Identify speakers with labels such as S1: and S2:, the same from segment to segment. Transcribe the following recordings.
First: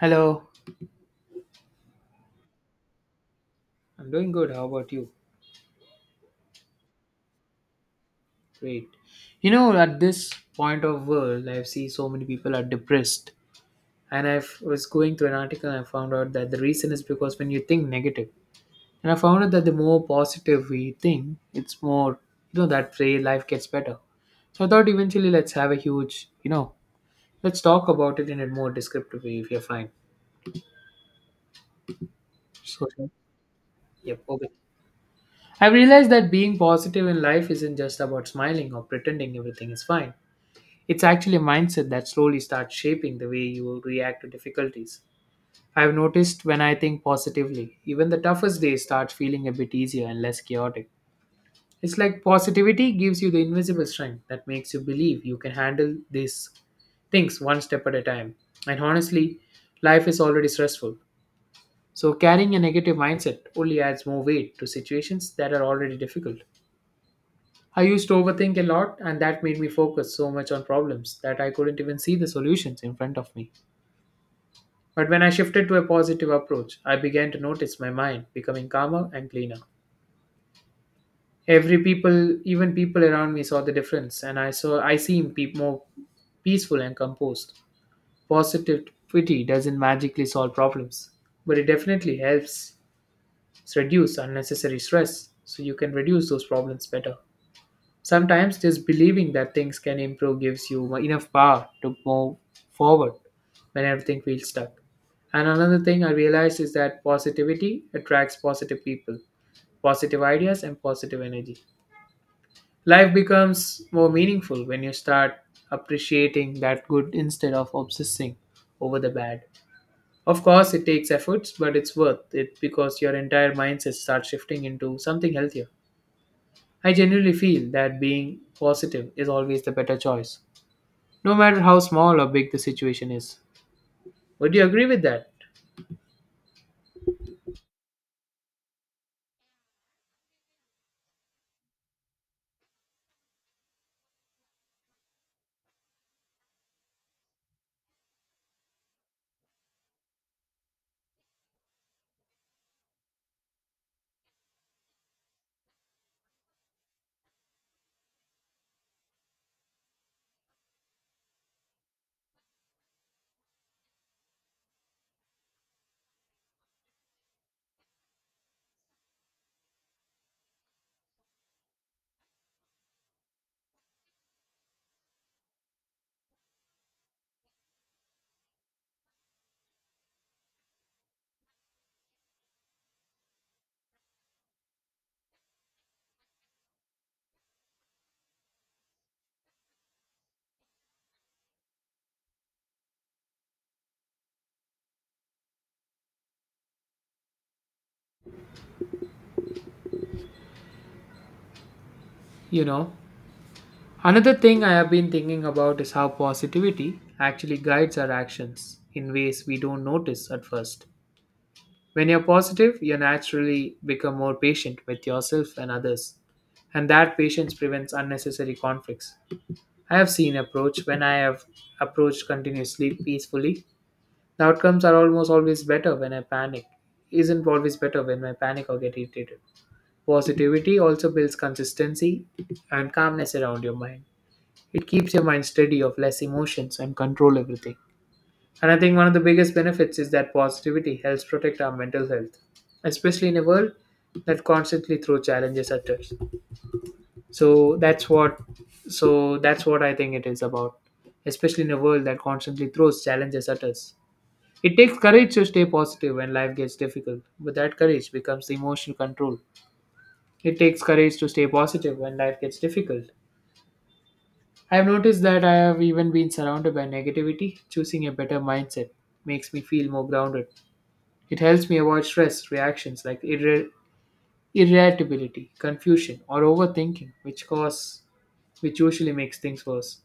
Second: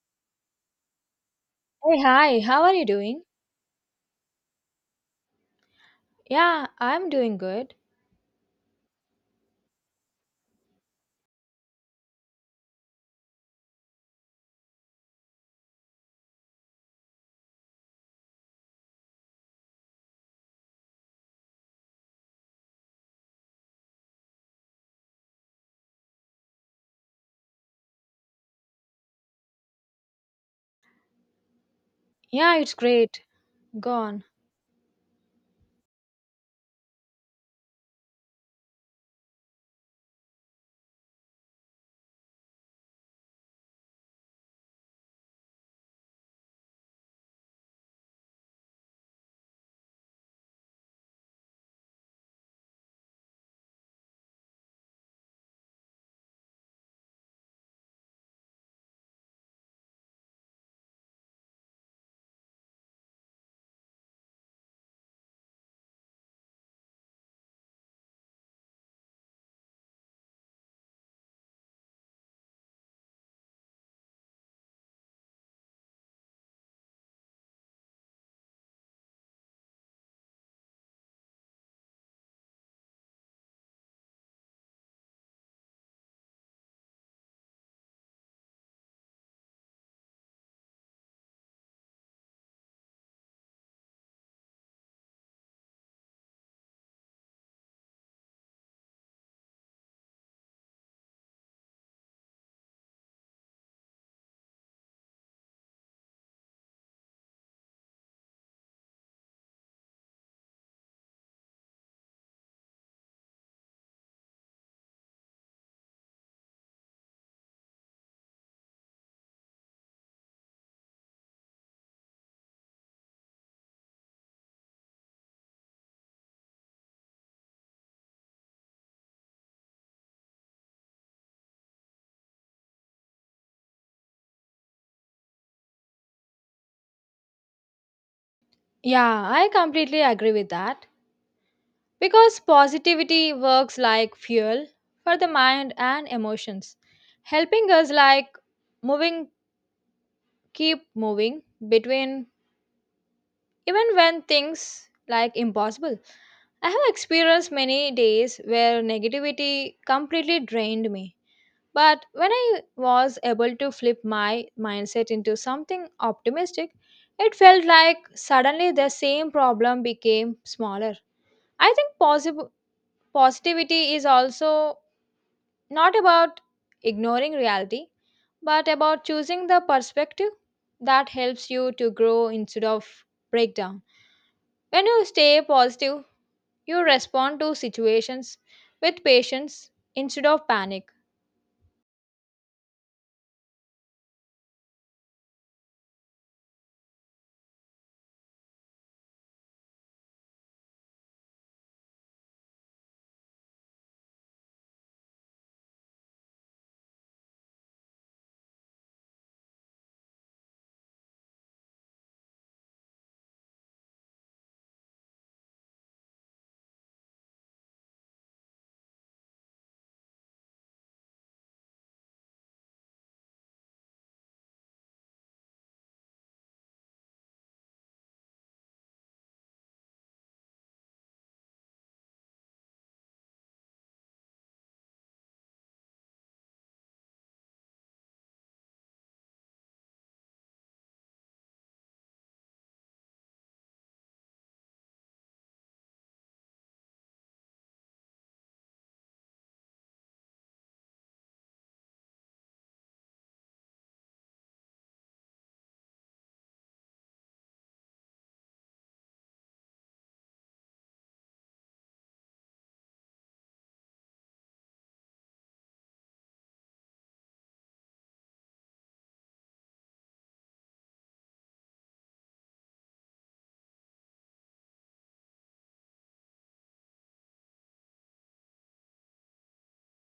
S1: Hello,
S2: Hey, hi, how are you doing?
S1: I'm doing good. How about you?
S2: Yeah, I'm doing good.
S1: Great. You know, at this point of world, I see so many people are depressed, and I was going through an article and I found out that the reason is because when you think negative, and I found out that the more positive we think, it's more that way life gets better. So I thought eventually let's have a huge let's talk about it in a more descriptive way if you're fine.
S2: Yeah, it's
S1: So
S2: great. Go
S1: yep,
S2: on.
S1: okay. I've realized that being positive in life isn't just about smiling or pretending everything is fine. It's actually a mindset that slowly starts shaping the way you react to difficulties. I've noticed when I think positively, even the toughest days start feeling a bit easier and less chaotic. It's like positivity gives you the invisible strength that makes you believe you can handle these things one step at a time. And honestly, life is already stressful. So carrying a negative mindset only adds more weight to situations that are already difficult. I used to overthink a lot, and that made me focus so much on problems that I couldn't even see the solutions in front of me. But when I shifted to a positive approach, I began to notice my mind becoming calmer and cleaner. Every people, even people around me, saw the difference, and I seemed more peaceful and composed. Positivity doesn't magically solve problems, but it definitely helps reduce unnecessary stress, so you can reduce those problems better. Sometimes just believing that things can improve gives you enough power to move forward when everything feels stuck. And another thing I realized is that positivity attracts positive people, positive ideas, and positive energy. Life becomes more meaningful when you start appreciating that good instead of obsessing over the bad. Of course, it takes efforts, but it's worth it because your entire mindset starts shifting into something healthier. I generally feel that being positive is always the better choice, no matter how small or big the situation is. Would you agree with that?
S2: Yeah, I completely agree with that. Because positivity works like fuel for the mind and emotions, helping us like moving, keep moving between even when things like impossible. I have experienced many days where negativity completely drained me. But when I was able to flip my mindset into something optimistic, it felt like suddenly the same problem became smaller. I think positivity is also not about ignoring reality, but about choosing the perspective that helps you to grow instead of breakdown. When you stay positive, you respond to situations with patience instead of panic.
S1: You know, another thing I have been thinking about is how positivity actually guides our actions in ways we don't notice at first. When you're positive, you naturally become more patient with yourself and others, and that patience prevents unnecessary conflicts. I have seen approach when I have approached continuously peacefully. The outcomes are almost always better when I panic. Isn't always better when I panic or get irritated. Positivity also builds consistency and calmness around your mind. It keeps your mind steady of less emotions and control everything. And I think one of the biggest benefits is that positivity helps protect our mental health, especially in a world that constantly throws challenges at us. So that's what so that's what I think it is about. Especially in a world that constantly throws challenges at us. It takes courage to stay positive when life gets difficult, but that courage becomes the emotional control. It takes courage to stay positive when life gets difficult. I've noticed that I have even been surrounded by negativity. Choosing a better mindset makes me feel more grounded. It helps me avoid stress reactions like irritability, confusion, or overthinking, which usually makes things worse.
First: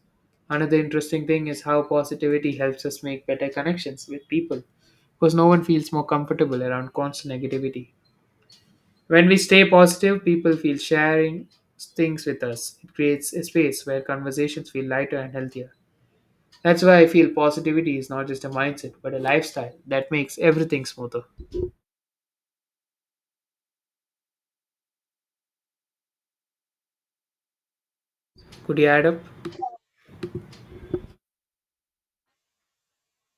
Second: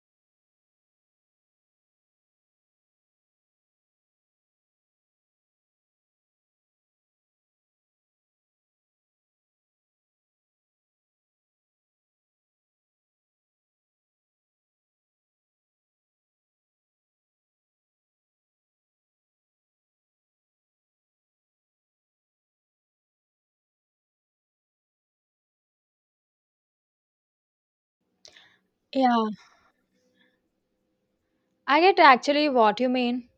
S1: Another interesting thing is how positivity helps us make better connections with people because no one feels more comfortable around constant negativity. When we stay positive, people feel sharing things with us. It creates a space where conversations feel lighter and healthier. That's why I feel positivity is not just a mindset but a lifestyle that makes everything smoother. Could you add up?
S2: Yeah, I get actually what you mean.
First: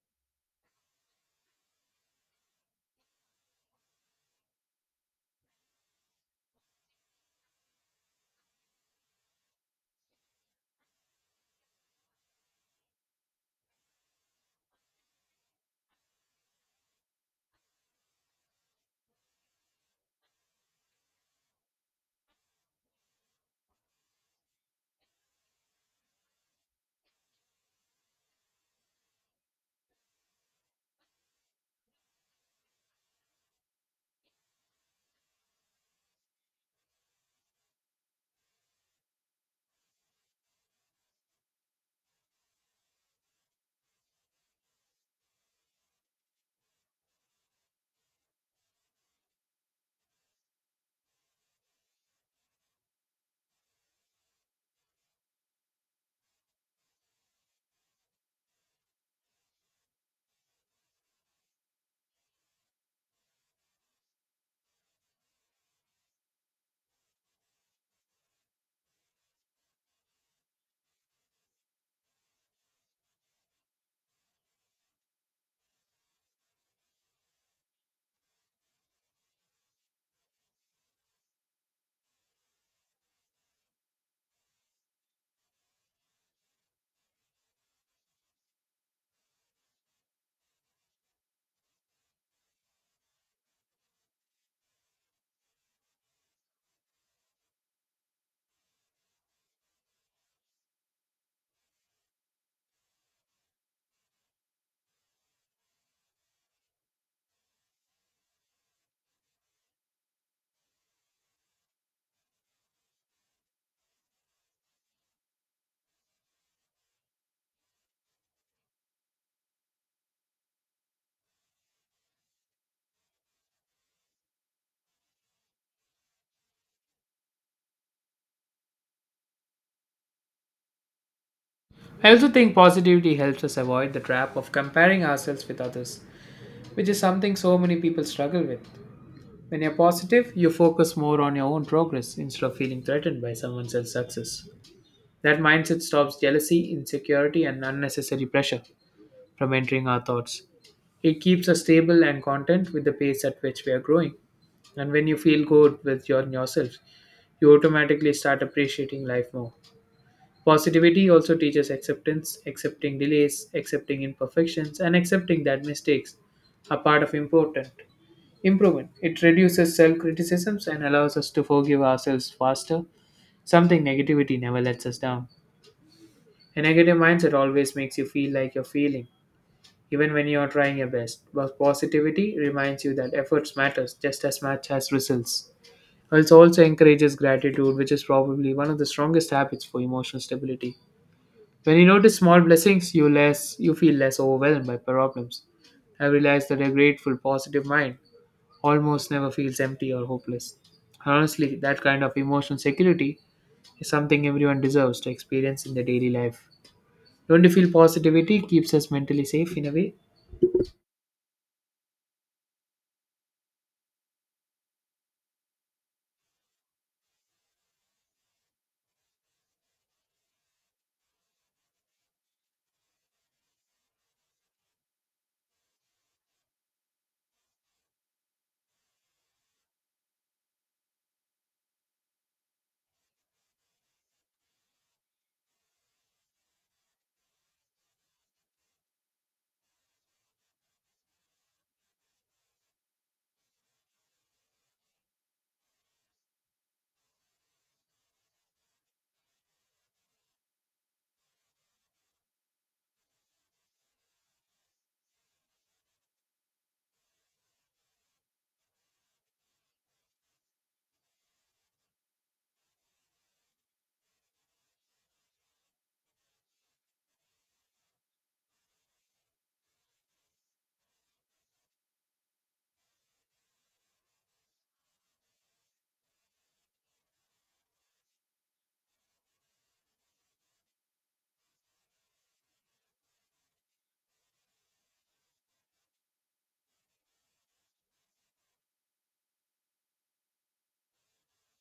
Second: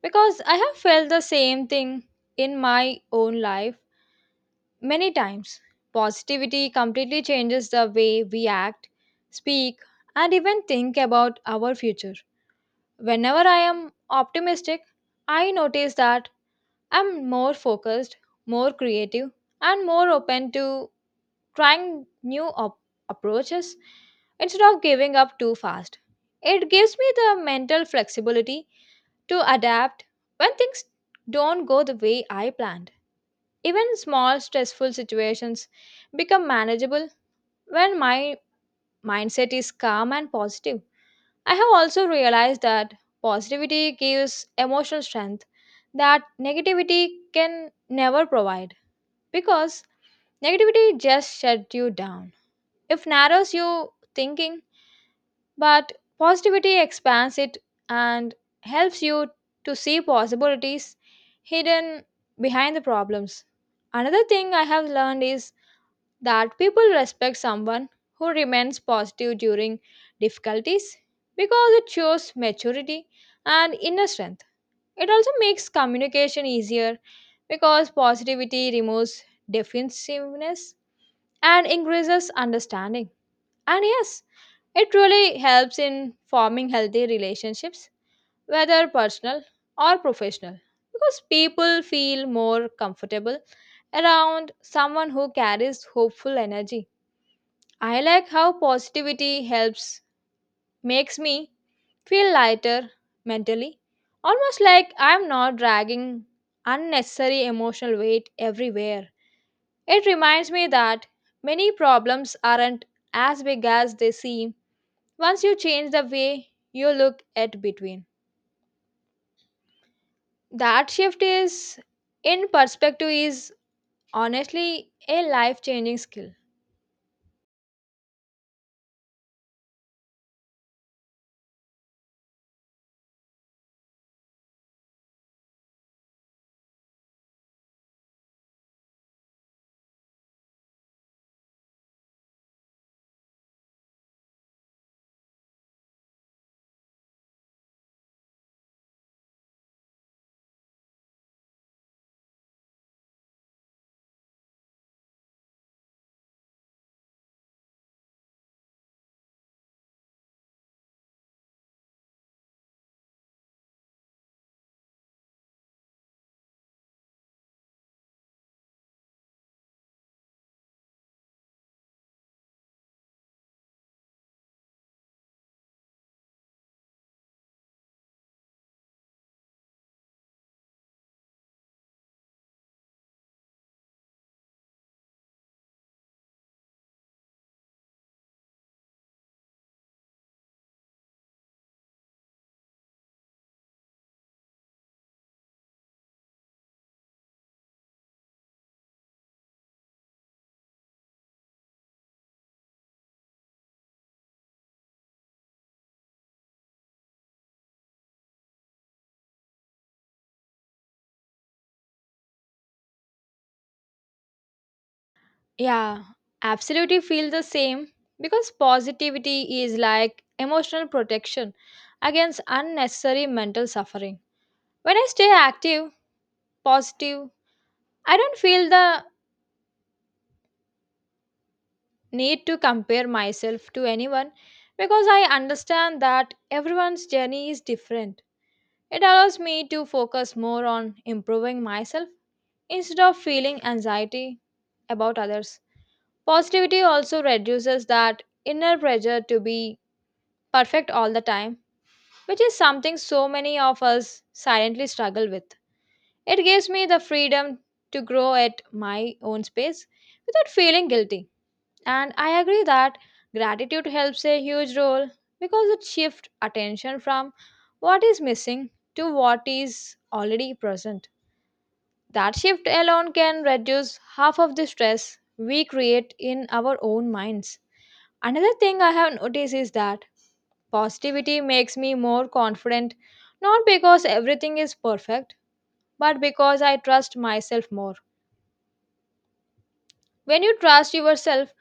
S2: Because I have felt the same thing in my own life many times. Positivity completely changes the way we act, speak, and even think about our future. Whenever I am optimistic, I notice that I'm more focused, more creative, and more open to trying approaches instead of giving up too fast. It gives me the mental flexibility to adapt when things don't go the way I planned. Even small stressful situations become manageable when my mindset is calm and positive. I have also realized that positivity gives emotional strength that negativity can never provide because negativity just shuts you down. It narrows your thinking, but positivity expands it and helps you to see possibilities hidden behind the problems. Another thing I have learned is that people respect someone who remains positive during difficulties because it shows maturity and inner strength. It also makes communication easier because positivity removes defensiveness and increases understanding. And yes, it really helps in forming healthy relationships, whether personal or professional, because people feel more comfortable around someone who carries hopeful energy. I like how positivity helps makes me feel lighter mentally, almost like I'm not dragging unnecessary emotional weight everywhere. It reminds me that many problems aren't as big as they seem once you change the way you look at between, that shift is in perspective is honestly a life changing skill.
S1: I also think positivity helps us avoid the trap of comparing ourselves with others, which is something so many people struggle with. When you're positive, you focus more on your own progress instead of feeling threatened by someone else's success. That mindset stops jealousy, insecurity, and unnecessary pressure from entering our thoughts. It keeps us stable and content with the pace at which we are growing. And when you feel good with yourself, you automatically start appreciating life more. Positivity also teaches acceptance, accepting delays, accepting imperfections, and accepting that mistakes are part of important improvement. It reduces self criticisms and allows us to forgive ourselves faster, something negativity never lets us down. A negative mindset always makes you feel like you're failing, even when you're trying your best. But positivity reminds you that efforts matters just as much as results. It also encourages gratitude, which is probably one of the strongest habits for emotional stability. When you notice small blessings, you feel less overwhelmed by problems. I realized that a grateful, positive mind almost never feels empty or hopeless. Honestly, that kind of emotional security is something everyone deserves to experience in their daily life. Don't you feel positivity keeps us mentally safe in a way?
S2: Yeah, absolutely feel the same because positivity is like emotional protection against unnecessary mental suffering. When I stay active positive, I don't feel the need to compare myself to anyone because I understand that everyone's journey is different. It allows me to focus more on improving myself instead of feeling anxiety about others. Positivity also reduces that inner pressure to be perfect all the time, which is something so many of us silently struggle with. It gives me the freedom to grow at my own space without feeling guilty. And I agree that gratitude helps a huge role because it shifts attention from what is missing to what is already present. That shift alone can reduce half of the stress we create in our own minds. Another thing I have noticed is that positivity makes me more confident, not because everything is perfect, but because I trust myself more. When you trust yourself,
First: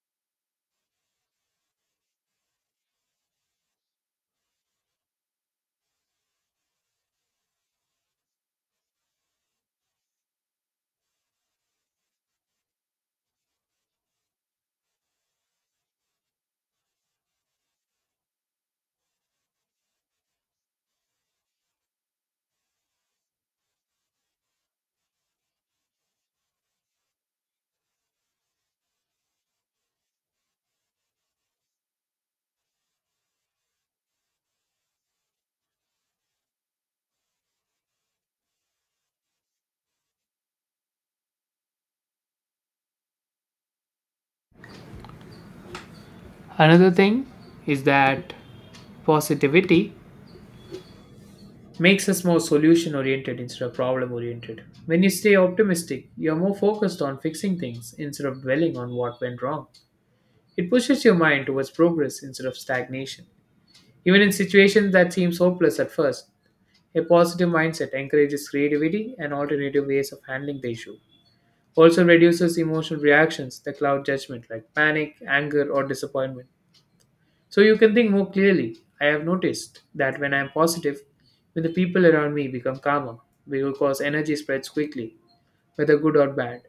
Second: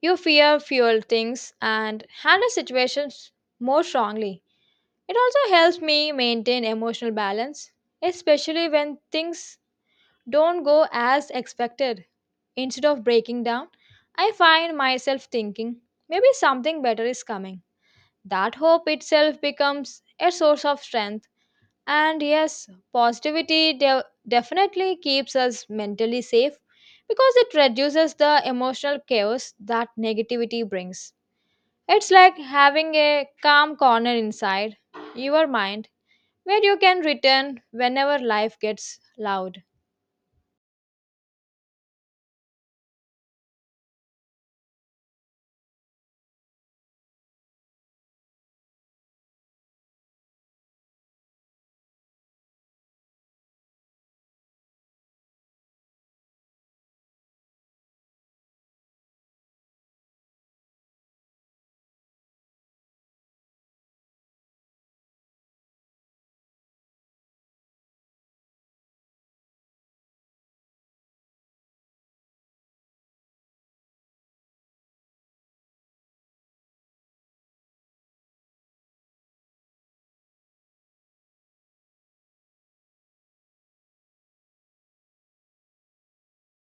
S2: you fear fewer things and handle situations more strongly. It also helps me maintain emotional balance, especially when things don't go as expected. Instead of breaking down, I find myself thinking, maybe something better is coming. That hope itself becomes a source of strength. And yes, positivity definitely keeps us mentally safe because it reduces the emotional chaos that negativity brings. It's like having a calm corner inside your mind where you can return whenever life gets loud.
S1: Another thing is that positivity makes us more solution oriented instead of problem oriented. When you stay optimistic, you're more focused on fixing things instead of dwelling on what went wrong. It pushes your mind towards progress instead of stagnation. Even in situations that seem hopeless at first, a positive mindset encourages creativity and alternative ways of handling the issue. Also reduces emotional reactions that cloud judgment like panic, anger, or disappointment. So you can think more clearly. I have noticed that when I am positive, when the people around me become calmer, because energy spreads quickly, whether good or bad.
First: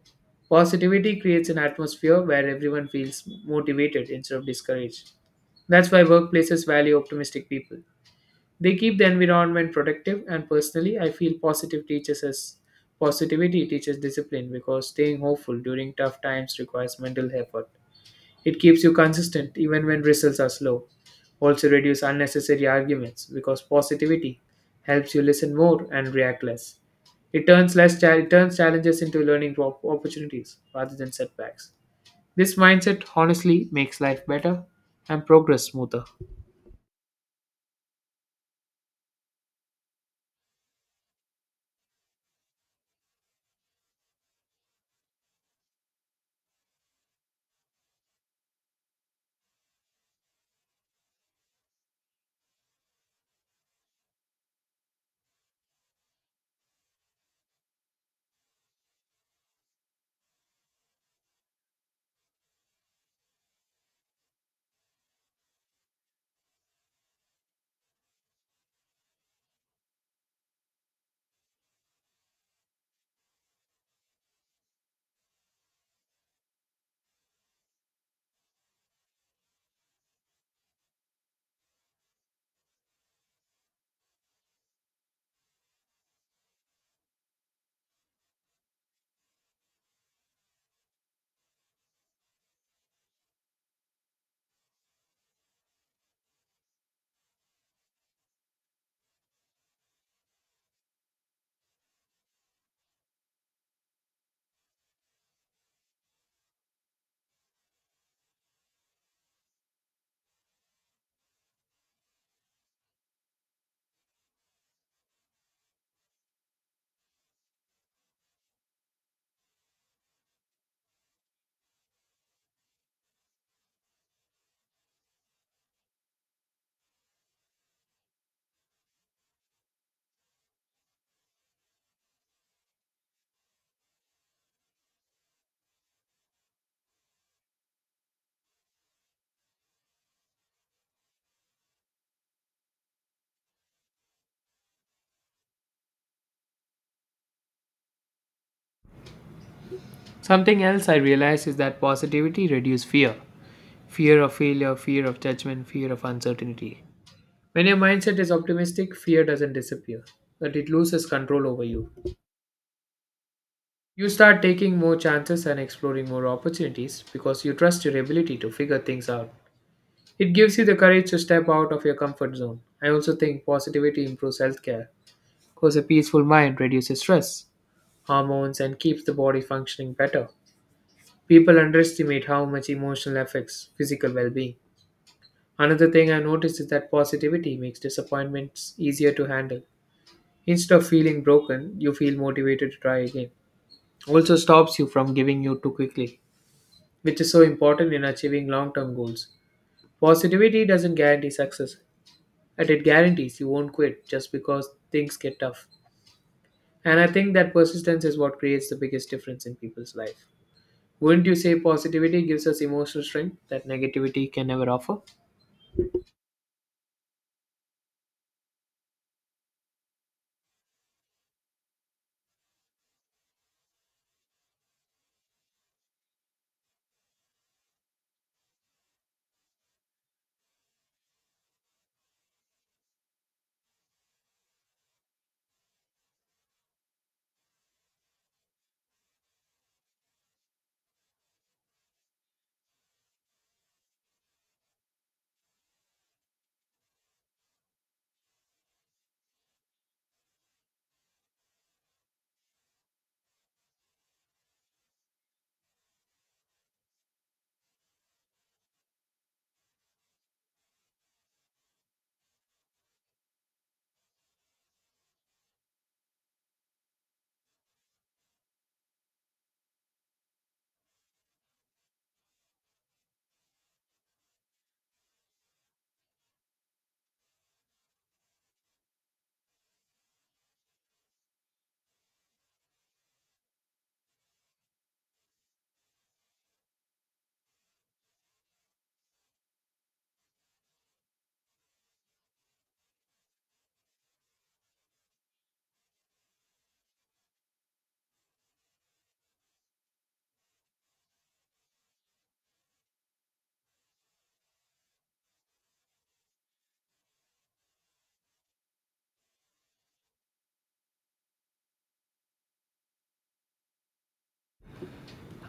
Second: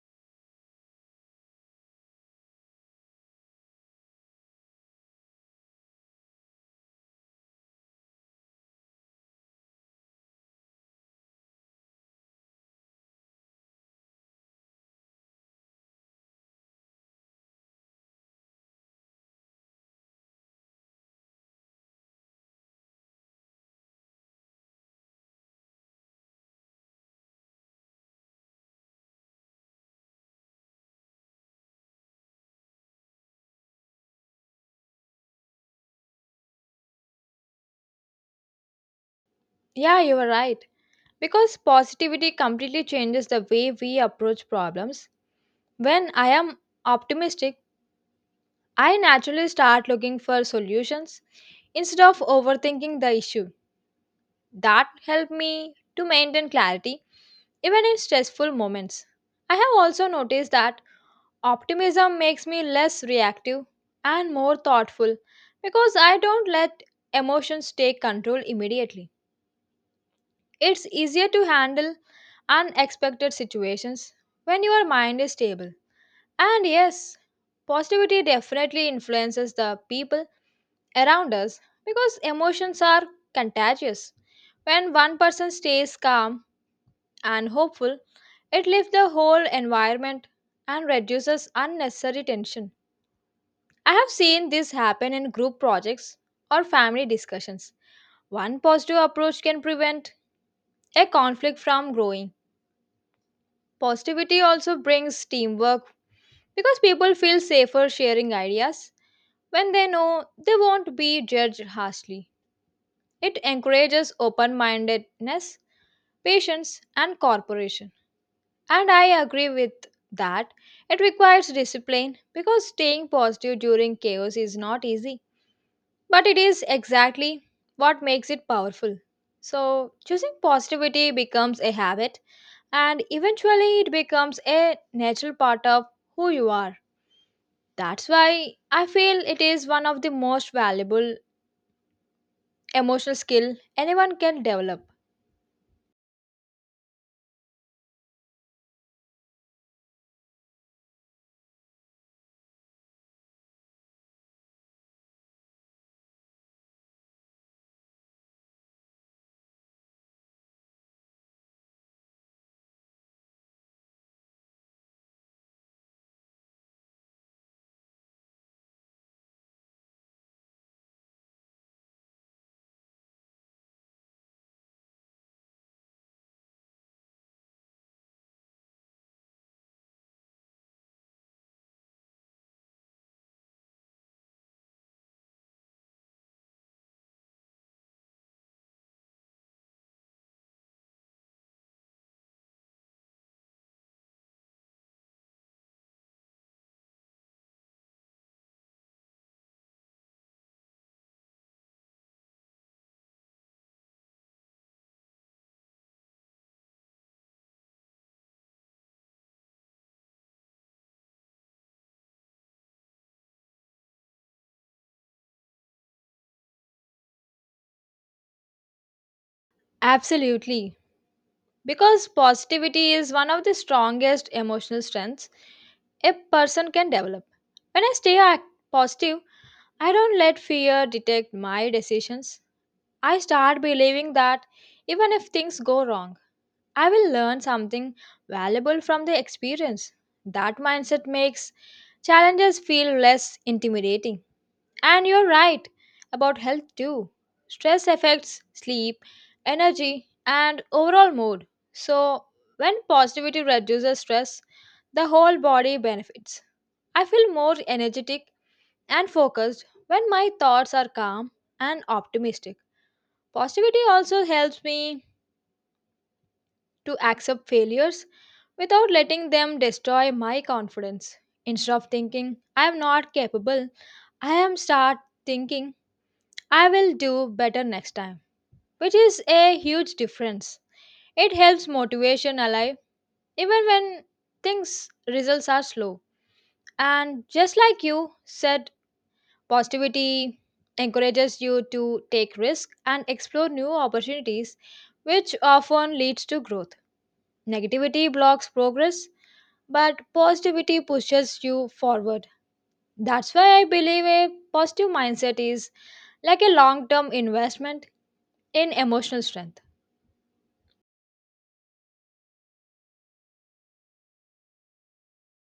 S1: Positivity creates an atmosphere where everyone feels motivated instead of discouraged. That's why workplaces value optimistic people. They keep the environment protective, and personally, I feel positive teaches us positivity teaches discipline because staying hopeful during tough times requires mental effort. It keeps you consistent even when results are slow. Also, reduce unnecessary arguments because positivity helps you listen more and react less. It turns challenges into learning opportunities rather than setbacks. This mindset honestly makes life better and progress smoother.
S2: Yeah, you are right, because positivity completely changes the way we approach problems. When I am optimistic, I naturally start looking for solutions instead of overthinking the issue. That helped me to maintain clarity even in stressful moments. I have also noticed that optimism makes me less reactive and more thoughtful because I don't let emotions take control immediately. It's easier to handle unexpected situations when your mind is stable. And yes, positivity definitely influences the people around us because emotions are contagious. When one person stays calm and hopeful, it lifts the whole environment and reduces unnecessary tension. I have seen this happen in group projects or family discussions. One positive approach can prevent a conflict from growing. Positivity also brings teamwork because people feel safer sharing ideas when they know they won't be judged harshly. It encourages open mindedness, patience, and cooperation. And I agree with that. It requires discipline because staying positive during chaos is not easy, but it is exactly what makes it powerful. So, choosing positivity becomes a habit, and eventually, it becomes a natural part of who you are. That's why I feel it is one of the most valuable emotional skill anyone can develop.
S1: Something else I realized is that positivity reduces fear of failure, fear of judgment, fear of uncertainty. When your mindset is optimistic, fear doesn't disappear, but it loses control over you. You start taking more chances and exploring more opportunities because you trust your ability to figure things out. It gives you the courage to step out of your comfort zone. I also think positivity improves healthcare because a peaceful mind reduces stress, hormones, and keeps the body functioning better. People underestimate how much emotional affects physical well being. Another thing I noticed is that positivity makes disappointments easier to handle. Instead of feeling broken, you feel motivated to try again. Also stops you from giving you too quickly, which is so important in achieving long term goals. Positivity doesn't guarantee success, but it guarantees you won't quit just because things get tough. And I think that persistence is what creates the biggest difference in people's life. Wouldn't you say positivity gives us emotional strength that negativity can never offer?
S2: Absolutely. Because positivity is one of the strongest emotional strengths a person can develop. When I positive, I don't let fear dictate my decisions. I start believing that even if things go wrong, I will learn something valuable from the experience. That mindset makes challenges feel less intimidating. And you're right about health too. Stress affects sleep, energy, and overall mood. So, when positivity reduces stress, the whole body benefits. I feel more energetic and focused when my thoughts are calm and optimistic. Positivity also helps me to accept failures without letting them destroy my confidence. Instead of thinking, I am not capable, I am start thinking I will do better next time, which is a huge difference. It helps motivation alive even when things results are slow. And just like you said, positivity encourages you to take risk and explore new opportunities, which often leads to growth. Negativity blocks progress, but positivity pushes you forward. That's why I believe a positive mindset is like a long-term investment in emotional strength.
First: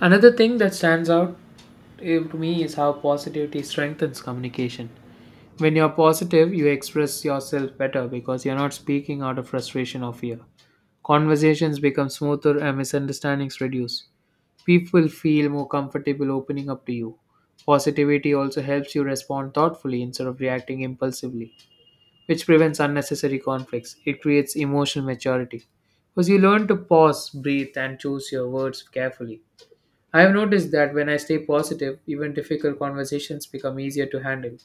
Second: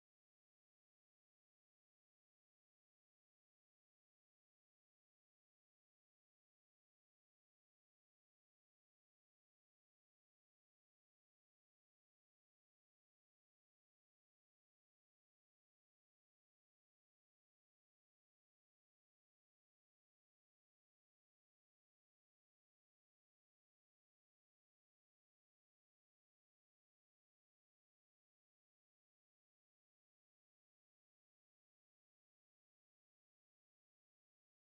S1: Another thing that stands out to me is how positivity strengthens communication. When you're positive, you express yourself better because you're not speaking out of frustration or fear. Conversations become smoother and misunderstandings reduce. People feel more comfortable opening up to you. Positivity also helps you respond thoughtfully instead of reacting impulsively, which prevents unnecessary conflicts. It creates emotional maturity because you learn to pause, breathe, and choose your words carefully. I have noticed that when I stay positive, even difficult conversations become easier to handle.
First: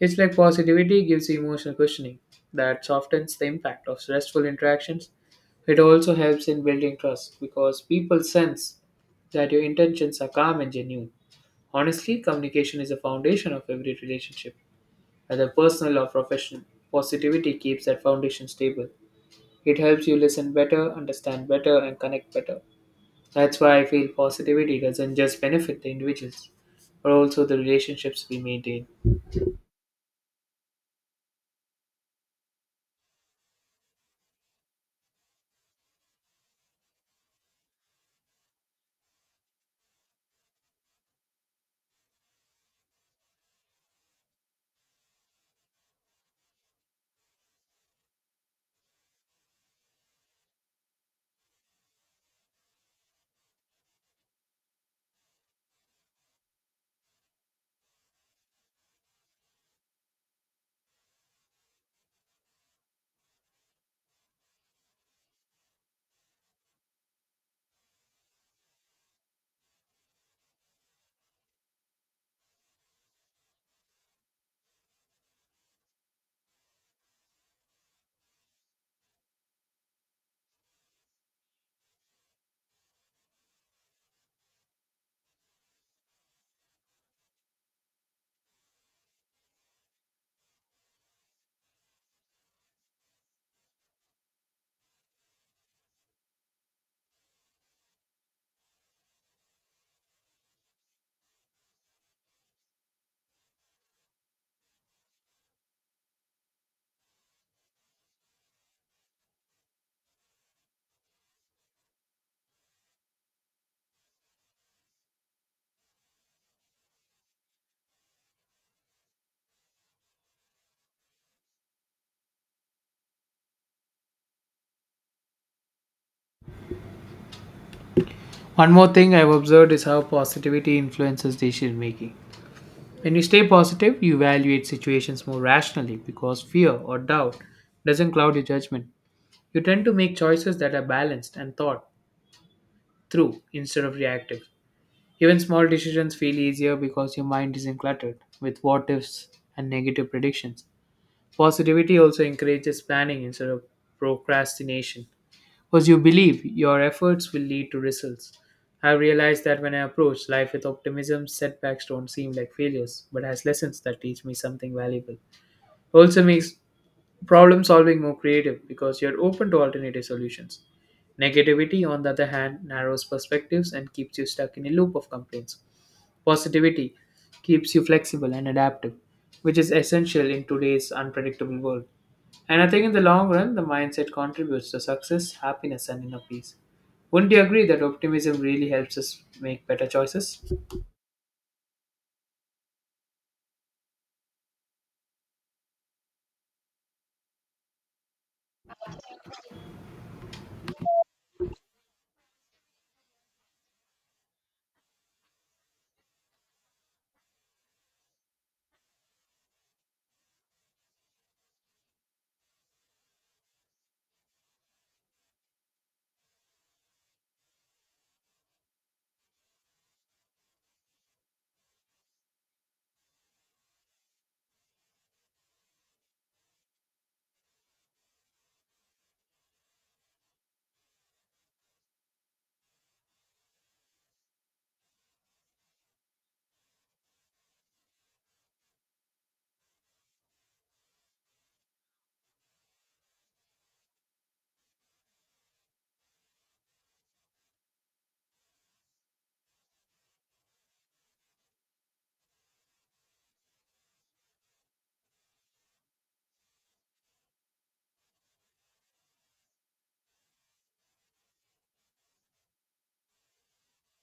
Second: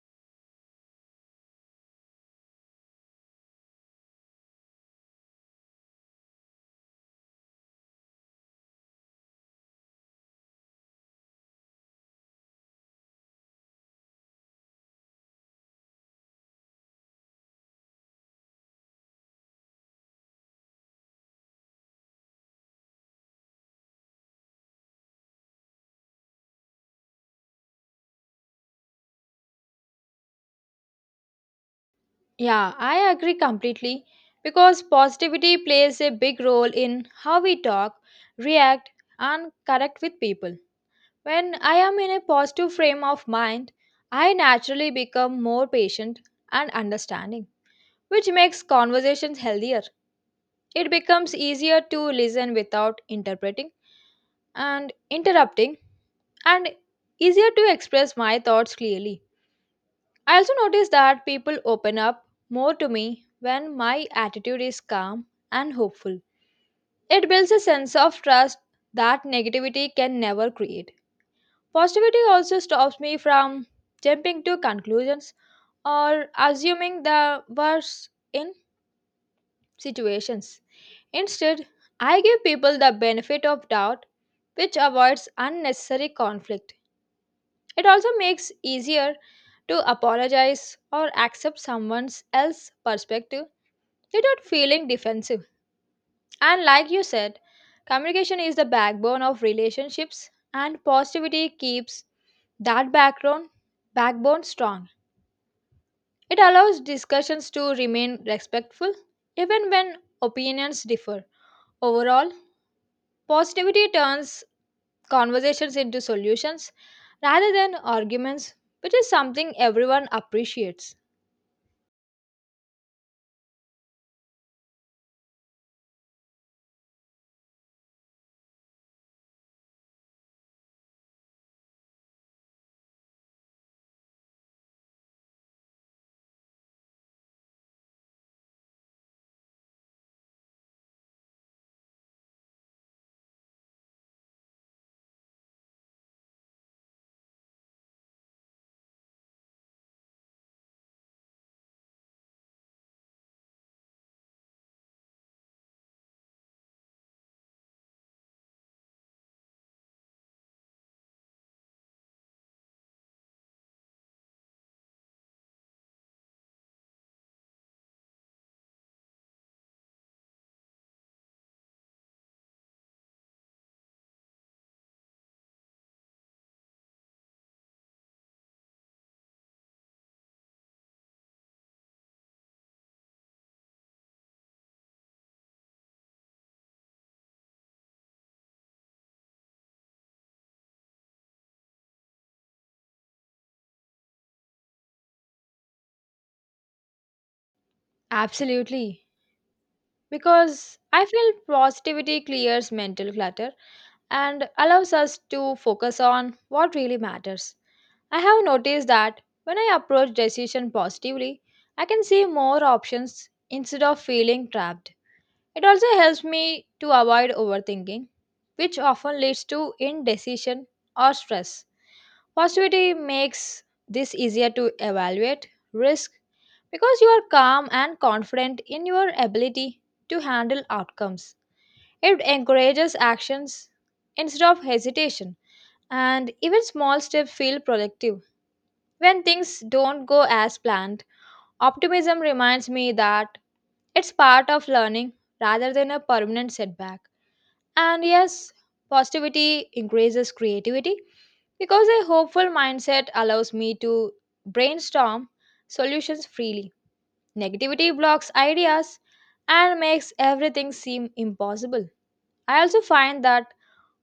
S1: It's like positivity gives you emotional cushioning that softens the impact of stressful interactions. It also helps in building trust because people sense that your intentions are calm and genuine. Honestly, communication is the foundation of every relationship whether personal or professional. Positivity keeps that foundation stable. It helps you listen better, understand better, and connect better. That's why I feel positivity doesn't just benefit the individuals, but also the relationships we maintain.
S2: Yeah, I agree completely because positivity plays a big role in how we talk, react, and connect with people. When I am in a positive frame of mind, I naturally become more patient and understanding, which makes conversations healthier. It becomes easier to listen without interpreting and interrupting, and easier to express my thoughts clearly. I also notice that people open up more to me when my attitude is calm and hopeful. It builds a sense of trust that negativity can never create. Positivity also stops me from jumping to conclusions or assuming the worst in situations. Instead, I give people the benefit of doubt, which avoids unnecessary conflict. It also makes easier to apologize or accept someone else's perspective without feeling defensive. And like you said, communication is the backbone of relationships and positivity keeps that background backbone strong. It allows discussions to remain respectful even when opinions differ. Overall, positivity turns conversations into solutions rather than arguments, which is something everyone appreciates.
S1: One more thing I've observed is how positivity influences decision making. When you stay positive, you evaluate situations more rationally because fear or doubt doesn't cloud your judgment. You tend to make choices that are balanced and thought through instead of reactive. Even small decisions feel easier because your mind isn't cluttered with what ifs and negative predictions. Positivity also encourages planning instead of procrastination because you believe your efforts will lead to results. I've realized that when I approach life with optimism, setbacks don't seem like failures, but as lessons that teach me something valuable. Also makes problem solving more creative because you're open to alternative solutions. Negativity, on the other hand, narrows perspectives and keeps you stuck in a loop of complaints. Positivity keeps you flexible and adaptive, which is essential in today's unpredictable world. And I think in the long run, the mindset contributes to success, happiness, and inner peace. Wouldn't you agree that optimism really helps us make better choices?
S2: Absolutely. Because I feel positivity clears mental clutter and allows us to focus on what really matters. I have noticed that when I approach decision positively, I can see more options instead of feeling trapped. It also helps me to avoid overthinking, which often leads to indecision or stress. Positivity makes this easier to evaluate risk because you are calm and confident in your ability to handle outcomes. It encourages actions instead of hesitation, and even small steps feel productive. When things don't go as planned, optimism reminds me that it's part of learning rather than a permanent setback. And yes, positivity increases creativity because a hopeful mindset allows me to brainstorm solutions freely. Negativity blocks ideas and makes everything seem impossible. I also find that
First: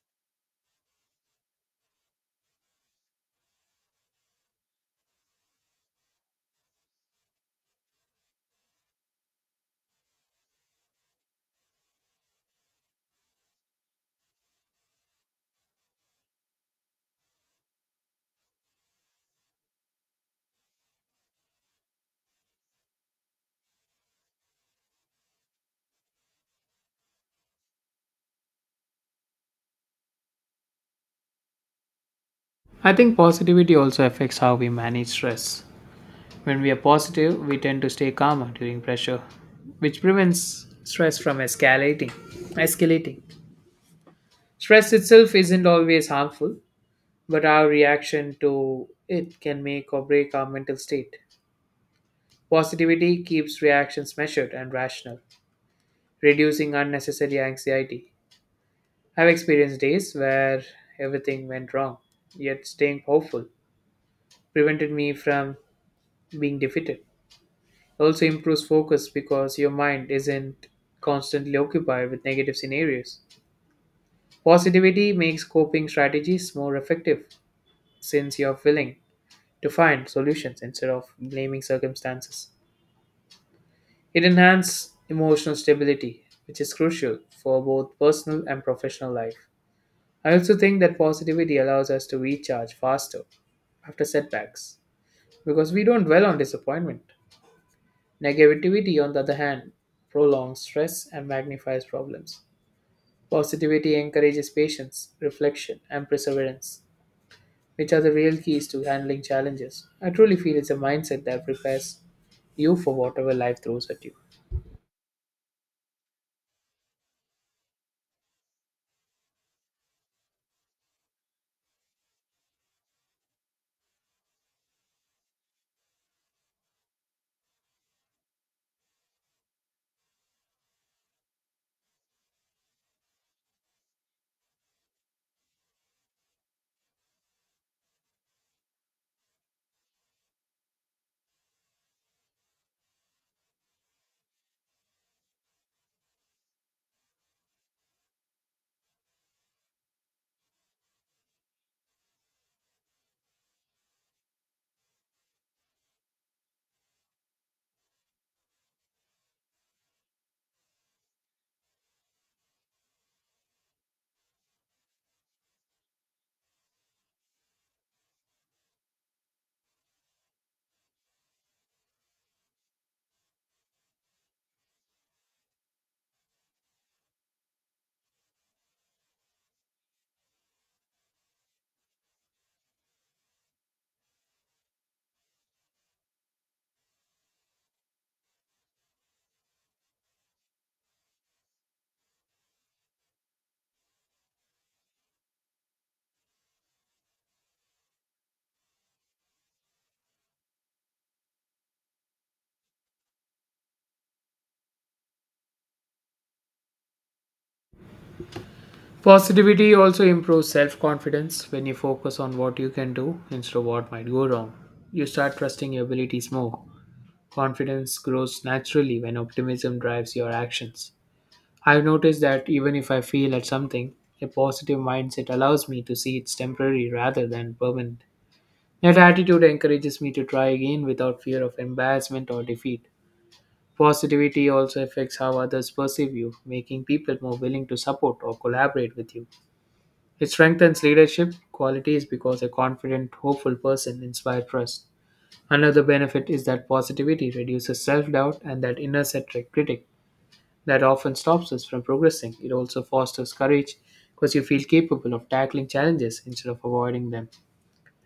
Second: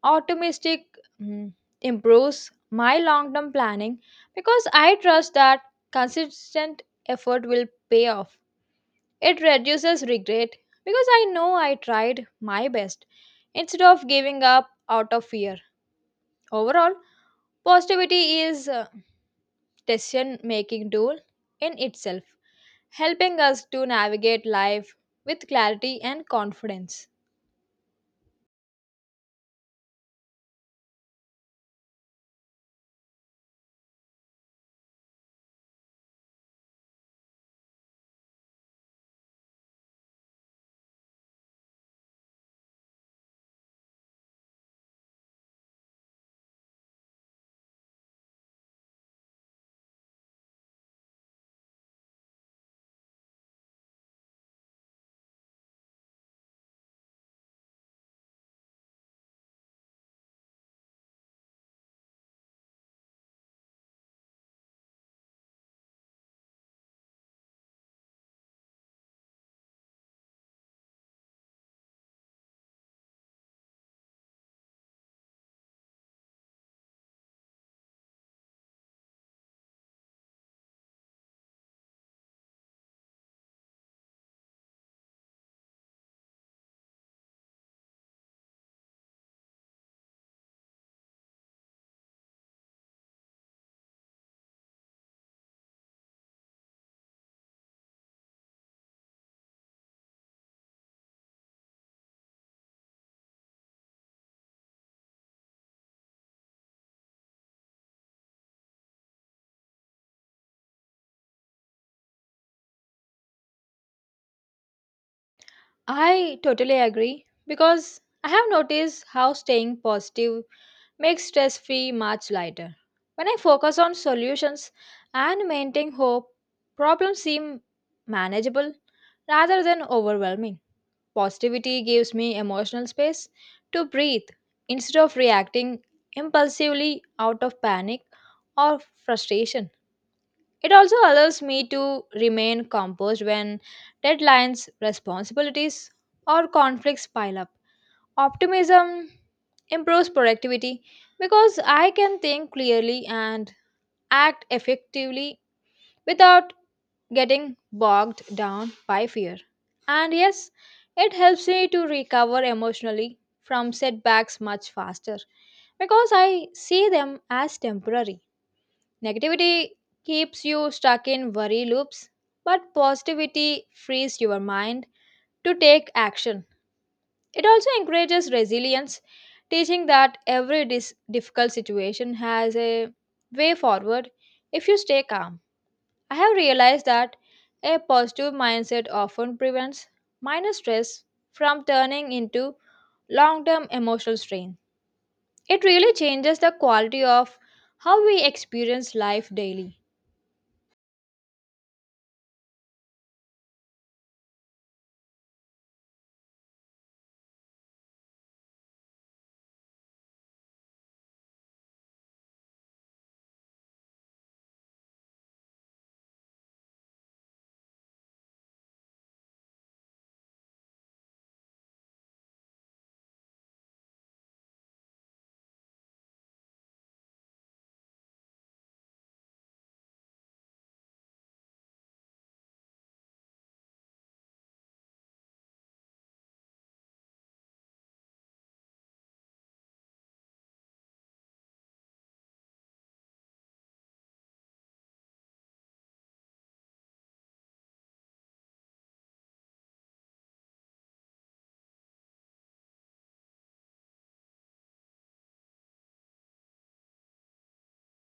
S2: optimistic mm, improves my long term planning because I trust that consistent effort will pay off. It reduces regret because I know I tried my best instead of giving up out of fear. Overall, positivity is decision making tool in itself, helping us to navigate life with clarity and confidence.
S1: I think positivity also affects how we manage stress. When we are positive, we tend to stay calmer during pressure, which prevents stress from escalating. Escalating. Stress itself isn't always harmful, but our reaction to it can make or break our mental state. Positivity keeps reactions measured and rational, reducing unnecessary anxiety. I've experienced days where everything went wrong, yet staying hopeful prevented me from being defeated. Also improves focus because your mind isn't constantly occupied with negative scenarios. Positivity makes coping strategies more effective since you're willing to find solutions instead of blaming circumstances. It enhances emotional stability, which is crucial for both personal and professional life. I also think that positivity allows us to recharge faster after setbacks because we don't dwell on disappointment. Negativity, on the other hand, prolongs stress and magnifies problems. Positivity encourages patience, reflection, and perseverance, which are the real keys to handling challenges. I truly feel it's a mindset that prepares you for whatever life throws at you.
S2: I totally agree because I have noticed how staying positive makes stress free much lighter. When I focus on solutions and maintain hope, problems seem manageable rather than overwhelming. Positivity gives me emotional space to breathe instead of reacting impulsively out of panic or frustration. It also allows me to remain composed when deadlines, responsibilities, or conflicts pile up. Optimism improves productivity because I can think clearly and act effectively without getting bogged down by fear. And yes, it helps me to recover emotionally from setbacks much faster because I see them as temporary. Negativity keeps you stuck in worry loops, but positivity frees your mind to take action. It also encourages resilience, teaching that every difficult situation has a way forward if you stay calm. I have realized that a positive mindset often prevents minor stress from turning into long term emotional strain. It really changes the quality of how we experience life daily.
S1: Positivity also improves self confidence when you focus on what you can do instead of what might go wrong. You start trusting your abilities more. Confidence grows naturally when optimism drives your actions. I've noticed that even if I fail at something, a positive mindset allows me to see it's temporary rather than permanent. That attitude encourages me to try again without fear of embarrassment or defeat. Positivity also affects how others perceive you, making people more willing to support or collaborate with you. It strengthens leadership qualities because a confident, hopeful person inspires trust. Another benefit is that positivity reduces self doubt and that inner centric critic that often stops us from progressing. It also fosters courage because you feel capable of tackling challenges instead of avoiding them.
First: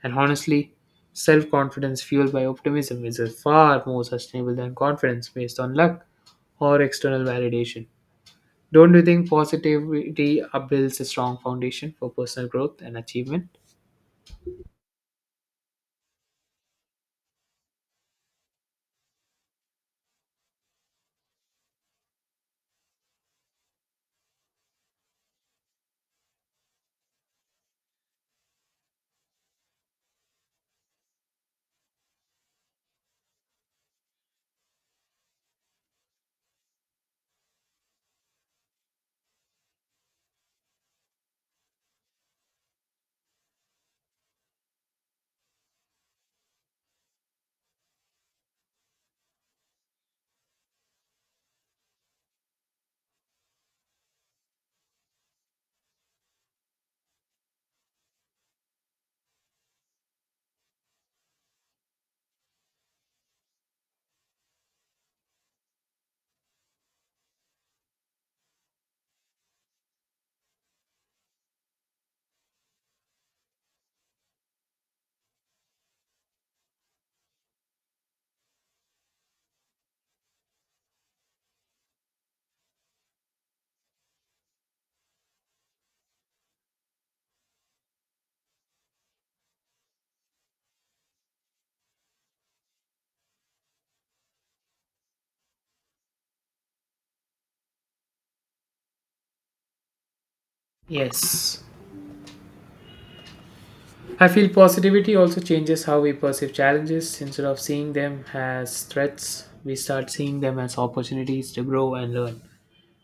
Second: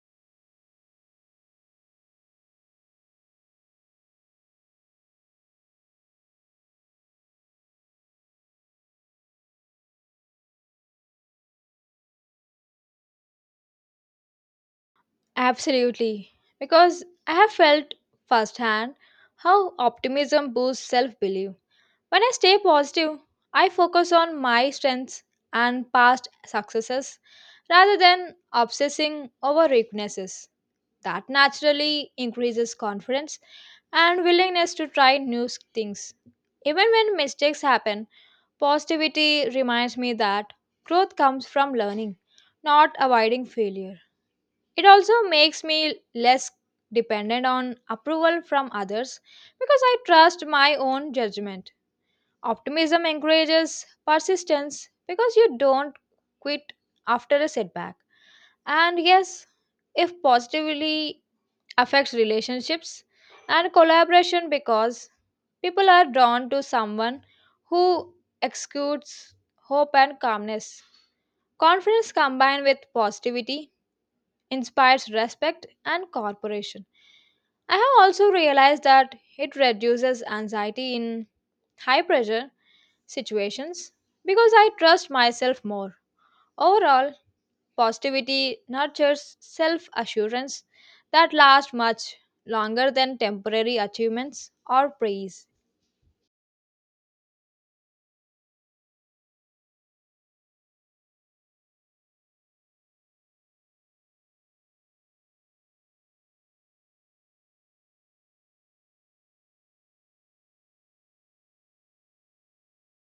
S1: And honestly, self confidence fueled by optimism is a far more sustainable than confidence based on luck or external validation. Don't you think positivity builds a strong foundation for personal growth and achievement?
S2: Absolutely, because I have felt firsthand how optimism boosts self belief. When I stay positive, I focus on my strengths and past successes rather than obsessing over weaknesses. That naturally increases confidence and willingness to try things. Even when mistakes happen, positivity reminds me that growth comes from learning, not avoiding failure. It also makes me less dependent on approval from others because I trust my own judgment. Optimism encourages persistence because you don't quit after a setback. And yes, if positively affects relationships and collaboration because people are drawn to someone who exudes hope and calmness. Confidence combined with positivity inspires respect and cooperation. I have also realized that it reduces anxiety in high pressure situations because I trust myself more. Overall, positivity nurtures self assurance that lasts much longer than temporary achievements or praise.
S1: Yes. I feel positivity also changes how we perceive challenges. Instead of seeing them as threats, we start seeing them as opportunities to grow and learn.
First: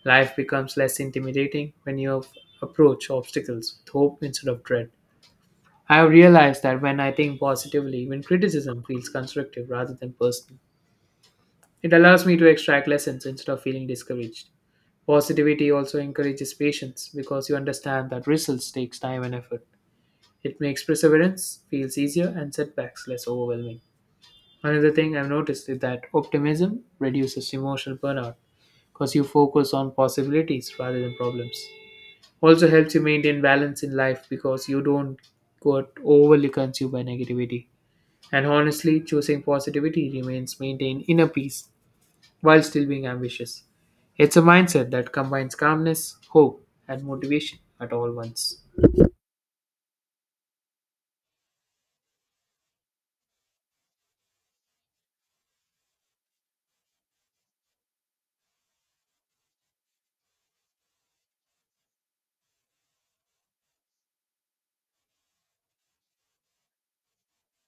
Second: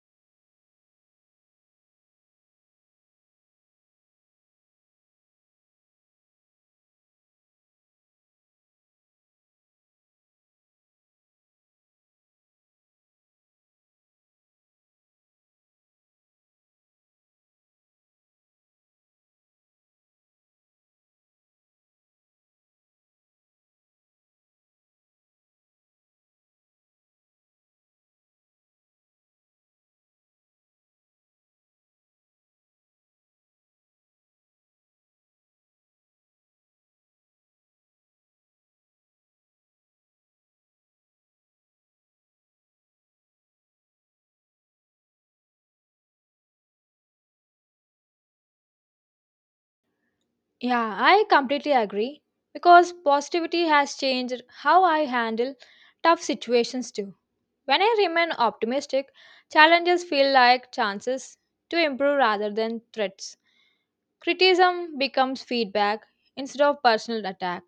S1: Life becomes less intimidating when approach obstacles with hope instead of dread. I have realized that when I think positively, even criticism feels constructive rather than personal. It allows me to extract lessons instead of feeling discouraged. Positivity also encourages patience because you understand that results takes time and effort. It makes perseverance feels easier and setbacks less overwhelming. Another thing I've noticed is that optimism reduces emotional burnout because you focus on possibilities rather than problems. Also helps you maintain balance in life because you don't get overly consumed by negativity. And honestly, choosing positivity remains maintain inner peace while still being ambitious. It's a mindset that combines calmness, hope, and motivation at all once.
S2: Yeah, I completely agree because positivity has changed how I handle tough situations too. When I remain optimistic, challenges feel like chances to improve rather than threats. Criticism becomes feedback instead of personal attack,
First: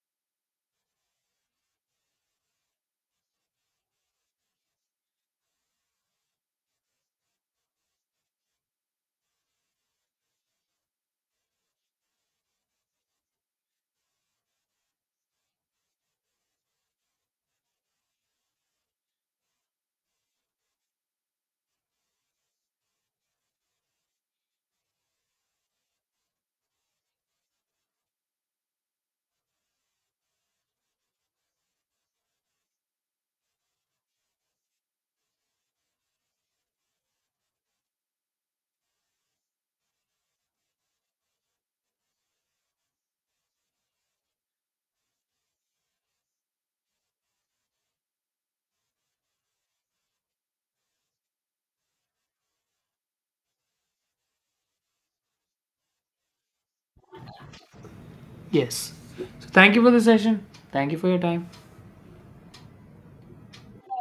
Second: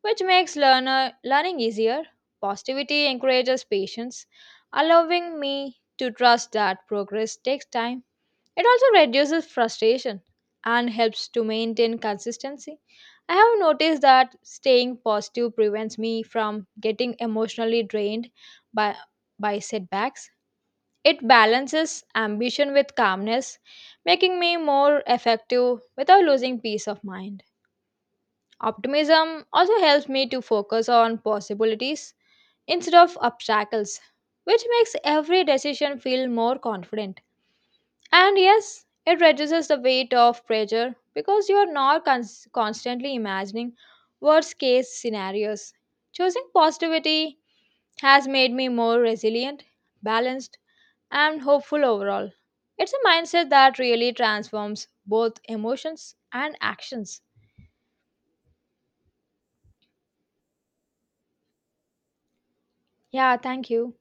S2: which makes learner learning easier. Positivity encourages patience, allowing me to trust that progress takes time. It also reduces frustration and helps to maintain consistency. I have noticed that staying positive prevents me from getting emotionally drained by, by setbacks. It balances ambition with calmness, making me more effective without losing peace of mind. Optimism also helps me to focus on possibilities instead of obstacles, which makes every decision feel more confident. And yes, it reduces the weight of pressure because you are not constantly imagining worst case scenarios. Choosing positivity has made me more resilient, balanced, and hopeful overall. It's a mindset that really transforms both emotions and actions.
S1: Yes. So thank you for the session. Thank you for your time.
S2: Yeah, thank you.